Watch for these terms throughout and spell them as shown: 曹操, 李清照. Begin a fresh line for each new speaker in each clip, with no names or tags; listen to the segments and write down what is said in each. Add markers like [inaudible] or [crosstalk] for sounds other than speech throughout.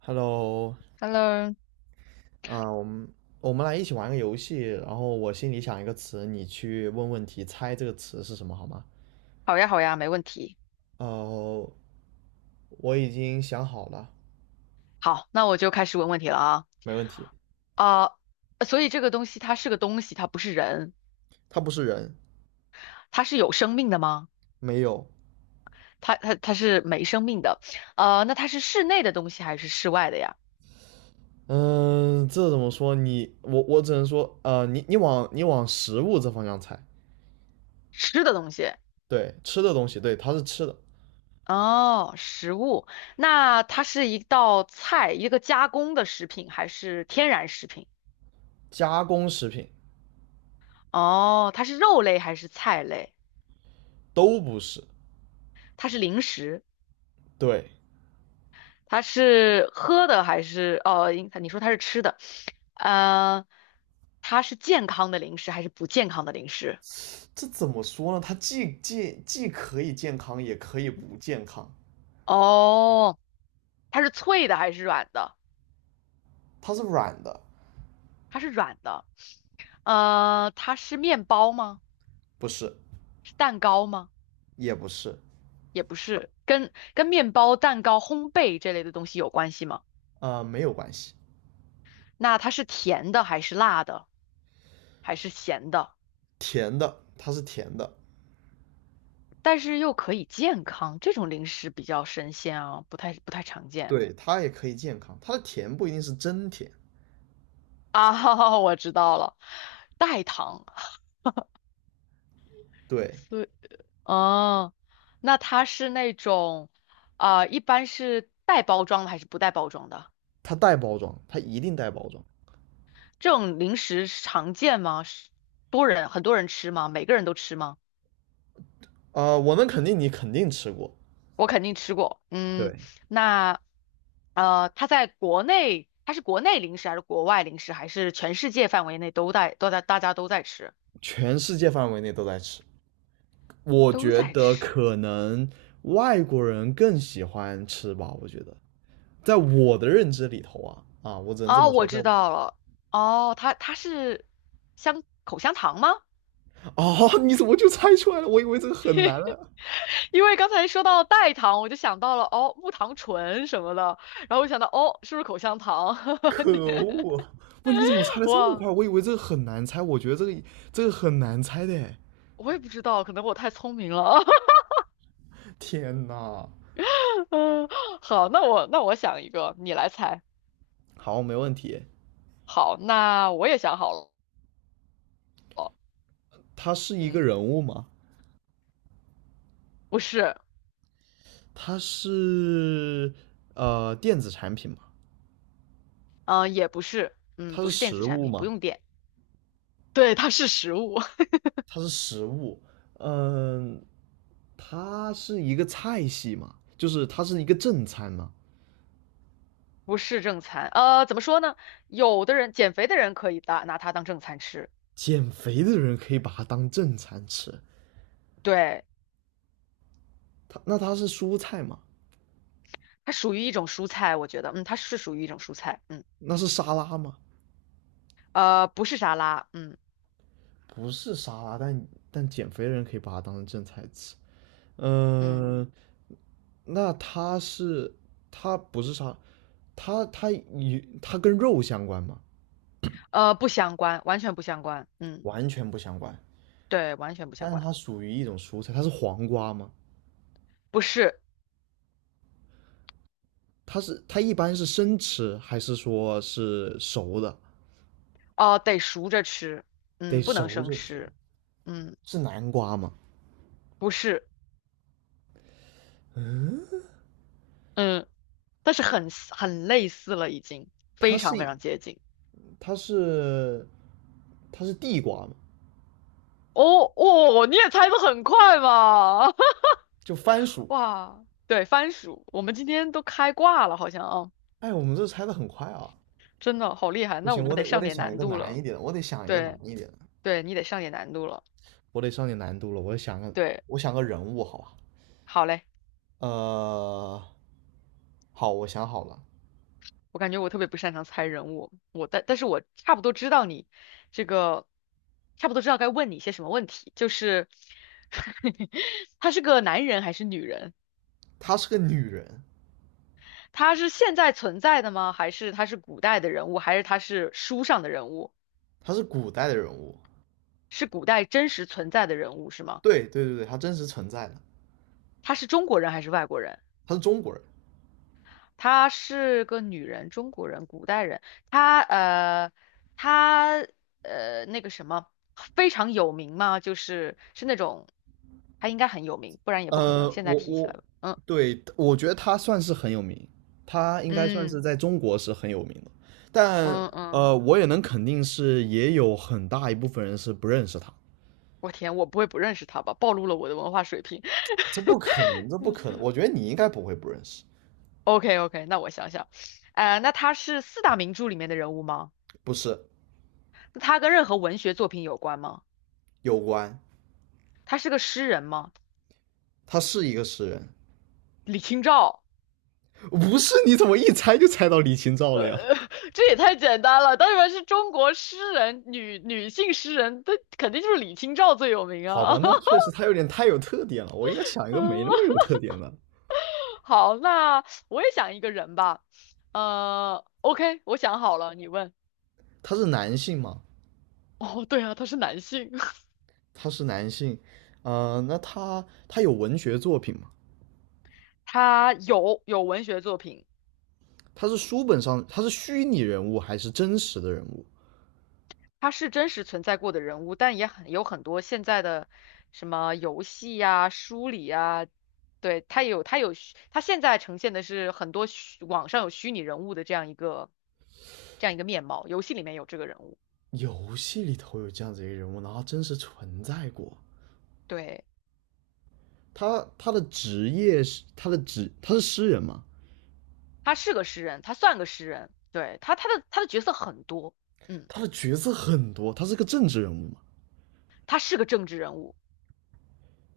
Hello,
Hello，
啊、我们我们来一起玩个游戏，然后我心里想一个词，你去问问题，猜这个词是什么，好吗？
好呀，好呀，没问题。
呃，我已经想好了，
好，那我就开始问问题了啊。
没问题。
啊、所以这个东西它是个东西，它不是人，
它不是人，
它是有生命的吗？
没有。
它是没生命的。那它是室内的东西还是室外的呀？
嗯、这怎么说？我只能说，你往食物这方向猜，
吃的东西。
对，吃的东西，对，它是吃的，
哦，食物。那它是一道菜，一个加工的食品还是天然食品？
加工食品
哦，它是肉类还是菜类？
都不是，
它是零食。
对。
它是喝的还是哦？应你说它是吃的，呃，它是健康的零食还是不健康的零食？
这怎么说呢？它既可以健康，也可以不健康，
哦，它是脆的还是软的？
它是软的。
它是软的。它是面包吗？
不是，
是蛋糕吗？
也不是，
也不是，跟面包、蛋糕、烘焙这类的东西有关系吗？
啊，没有关系。
那它是甜的还是辣的还是咸的？
甜的，它是甜的，
但是又可以健康，这种零食比较神仙啊，不太常见。
对，它也可以健康。它的甜不一定是真甜，
啊，[laughs] 我知道了，代糖，
对，
所哦，那它是那种，一般是带包装的还是不带包装的？
它带包装，它一定带包装。
这种零食常见吗？是多人很多人吃吗？每个人都吃吗？
我能肯定你肯定吃过，
我肯定吃过。嗯，
对，
那它在国内，它是国内零食还是国外零食，还是全世界范围内都在都在大家都在吃，
全世界范围内都在吃。我
都
觉
在
得
吃？
可能外国人更喜欢吃吧，我觉得，在我的认知里头啊，啊，我只能这
哦，
么
我
说，在
知
我
道了。哦，它是口香糖吗？
哦，你怎么就猜出来了？我以为这个很难啊。
[laughs] 因为刚才说到代糖，我就想到了哦，木糖醇什么的，然后我想到哦，是不是口香糖？
可恶！不，你怎么猜
[laughs]
的这么快？
哇，
我以为这个很难猜，我觉得这个这个很难猜的。
我也不知道，可能我太聪明了。
天哪！
[laughs] 嗯，好，那我想一个，你来猜。
好，没问题。
好，那我也想好了。
它是一个
嗯，
人物吗？
不是，
它是电子产品吗？
嗯、也不是，嗯，
它
不
是
是电子
食
产
物
品，不
吗？
用电。对，它是食物。[laughs]
它是食物。嗯，它是一个菜系吗？就是它是一个正餐吗？
不是正餐，怎么说呢？有的人减肥的人可以拿它当正餐吃，
减肥的人可以把它当正餐吃。
对，
那它是蔬菜吗？
它属于一种蔬菜，我觉得，它是属于一种蔬菜，嗯，
那是沙拉吗？
不是沙拉，嗯
不是沙拉，但减肥的人可以把它当成正菜吃。
嗯，
嗯、那它是它不是沙，它跟肉相关吗？
不相关，完全不相关，嗯，
完全不相关。
对，完全不相
但是
关，
它属于一种蔬菜，它是黄瓜吗？
不是，
它是它一般是生吃还是说是熟的？
哦、得熟着吃，
得
嗯，不能
熟
生
着吃。
吃，嗯，
是南瓜吗？
不是，嗯，但是很类似了，已经
它
非常非
是
常接近，
它是它是地瓜吗？
哦哦，你也猜得很快嘛，[laughs]
就番薯。
哇，对，番薯，我们今天都开挂了，好像啊，
哎，我们这猜的很快啊。
真的好厉害。
不
那我
行，我
们得
得我
上
得
点
想一
难
个
度
难
了，
一点的，我得想一个难
对，
一点的，
对你得上点难度了，
我得上点难度了。
对，
我想个人物，好吧？
好嘞。
呃，好，我想好了，
我感觉我特别不擅长猜人物，我但是我差不多知道你这个，差不多知道该问你些什么问题，就是 [laughs] 他是个男人还是女人？
她是个女人，
他是现在存在的吗？还是他是古代的人物？还是他是书上的人物？
她是古代的人物，
是古代真实存在的人物是吗？
对对对对，她真实存在的，
他是中国人还是外国人？
她是中国人。
她是个女人，中国人，古代人。她呃，她那个什么，非常有名嘛，就是那种，她应该很有名，不然也不可
呃，
能现在
我
提起来
我
了。嗯
对我觉得她算是很有名，她应该算是
嗯
在中国是很有名的，但
嗯嗯，
我也能肯定是也有很大一部分人是不认识她。
我天，我不会不认识她吧？暴露了我的文化水平。[laughs]
这不可能，这不可能！我觉得你应该不会不认识，
OK OK，那我想想，那她是四大名著里面的人物吗？
不是？
那她跟任何文学作品有关吗？
有关，
她是个诗人吗？
他是一个诗人。
李清照。
不是，你怎么一猜就猜到李清照了呀？
呃，[laughs] 这也太简单了。当然是中国诗人，女性诗人，她肯定就是李清照最有
[laughs]
名
好吧，
啊。
那
[laughs]
确实他有点太有特点了，我应该想一个没
嗯，
那么有特点的。
好，那我也想一个人吧。OK，我想好了，你问。
他是男性嘛？
哦，对啊，他是男性，[laughs]
他是男性，那他有文学作品吗？
他有文学作品。
他是书本上他是虚拟人物还是真实的人物？
他是真实存在过的人物，但也很多现在的什么游戏呀、书里呀，对，他有他有虚他现在呈现的是很多网上有虚拟人物的这样一个面貌，游戏里面有这个人物，
游戏里头有这样子一个人物，然后真实存在过。
对，
他他的职业是他的职他是诗人嘛？
他是个诗人，他算个诗人，对，他的角色很多，嗯，
他的角色很多，他是个政治人物嘛？
他是个政治人物，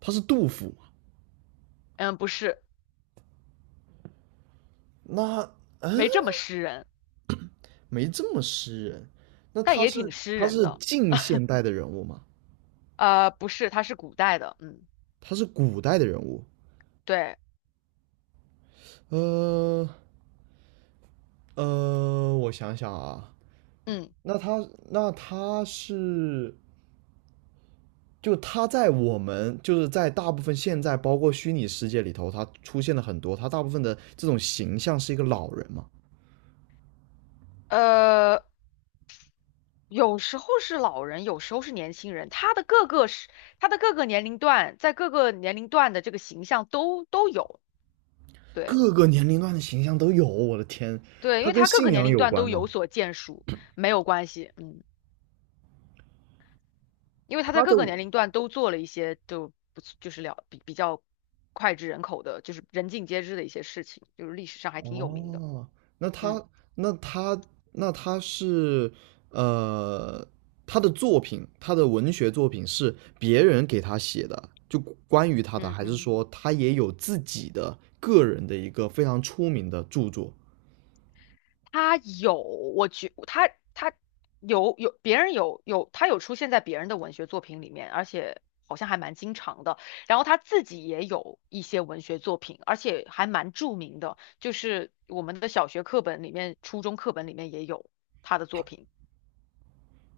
他是杜甫
嗯，不是，
那嗯，
没这么诗人，
没这么诗人。那
但
他
也挺
是
诗
他
人
是
的，
近现代的人物吗？
不是，他是古代的，嗯，
他是古代的人物？
对，
呃我想想啊，
嗯。
那他那他是就他在我们就是在大部分现在包括虚拟世界里头，他出现了很多，他大部分的这种形象是一个老人嘛，
呃，有时候是老人，有时候是年轻人，他的各个年龄段，在各个年龄段的这个形象都有，对
各个年龄段的形象都有。我的天，
对，因
他
为
跟
他各个
信
年
仰
龄
有
段
关
都有
吗？
所建树，没有关系，嗯，因为他在
他
各
的
个年龄段都做了一些就不就是了比较脍炙人口的，就是人尽皆知的一些事情，就是历史上还挺有名的，
哦，那
嗯
他那他那他是呃，他的作品，他的文学作品是别人给他写的，就关于他的，
嗯
还是
嗯。
说他也有自己的个人的一个非常出名的著作？
他有，我觉他他有有别人有有他有出现在别人的文学作品里面，而且好像还蛮经常的。然后他自己也有一些文学作品，而且还蛮著名的，就是我们的小学课本里面、初中课本里面也有他的作品，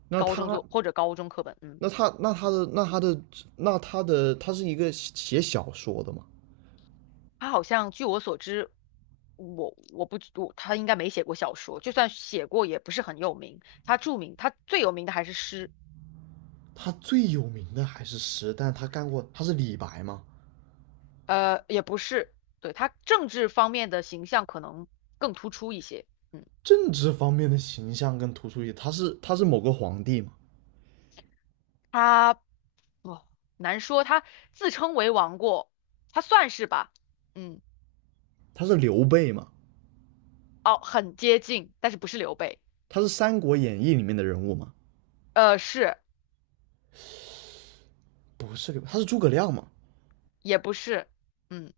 那
高中
他
作或者高中课本，嗯，
那他那他的那他的那他是一个写小说的吗？
他好像据我所知。我我不我他应该没写过小说，就算写过也不是很有名。他著名，他最有名的还是诗。
他最有名的还是诗，但他干过，他是李白吗？
也不是，对，他政治方面的形象可能更突出一些。嗯，
政治方面的形象更突出一些，他是某个皇帝吗？
他哦，难说，他自称为王过，他算是吧。嗯，
他是刘备吗？
哦，很接近，但是不是刘备。
他是《三国演义》里面的人物吗？
是，
不是刘备，他是诸葛亮吗？
也不是。嗯，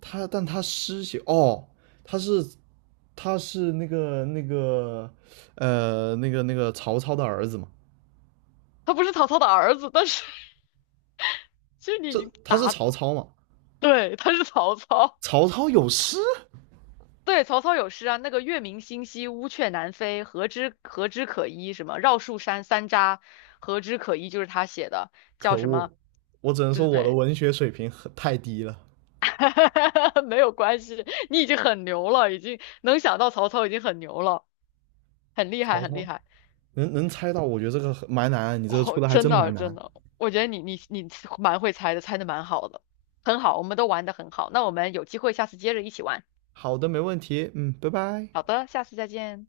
他但他诗写哦，他是他是曹操的儿子嘛？
他不是曹操的儿子，但是 [laughs] 其实你已
这
经
他是
答
曹操嘛？
对，他是曹操。
曹操有诗？
对，曹操有诗啊，那个月明星稀，乌鹊南飞，何枝可依？什么绕树山三匝，何枝可依？就是他写的，叫
可
什
恶，
么？
我只能说
对
我的
对
文学水平很太低了。
对，[laughs] 没有关系，你已经很牛了，已经能想到曹操已经很牛了，很厉害，
曹
很厉
操
害。
能猜到，我觉得这个很蛮难，你这个出
哦，
的还
真
真
的
蛮
真
难。
的，我觉得你蛮会猜的，猜的蛮好的，很好，我们都玩的很好。那我们有机会下次接着一起玩。
好的，没问题，嗯，拜拜。
好的，下次再见。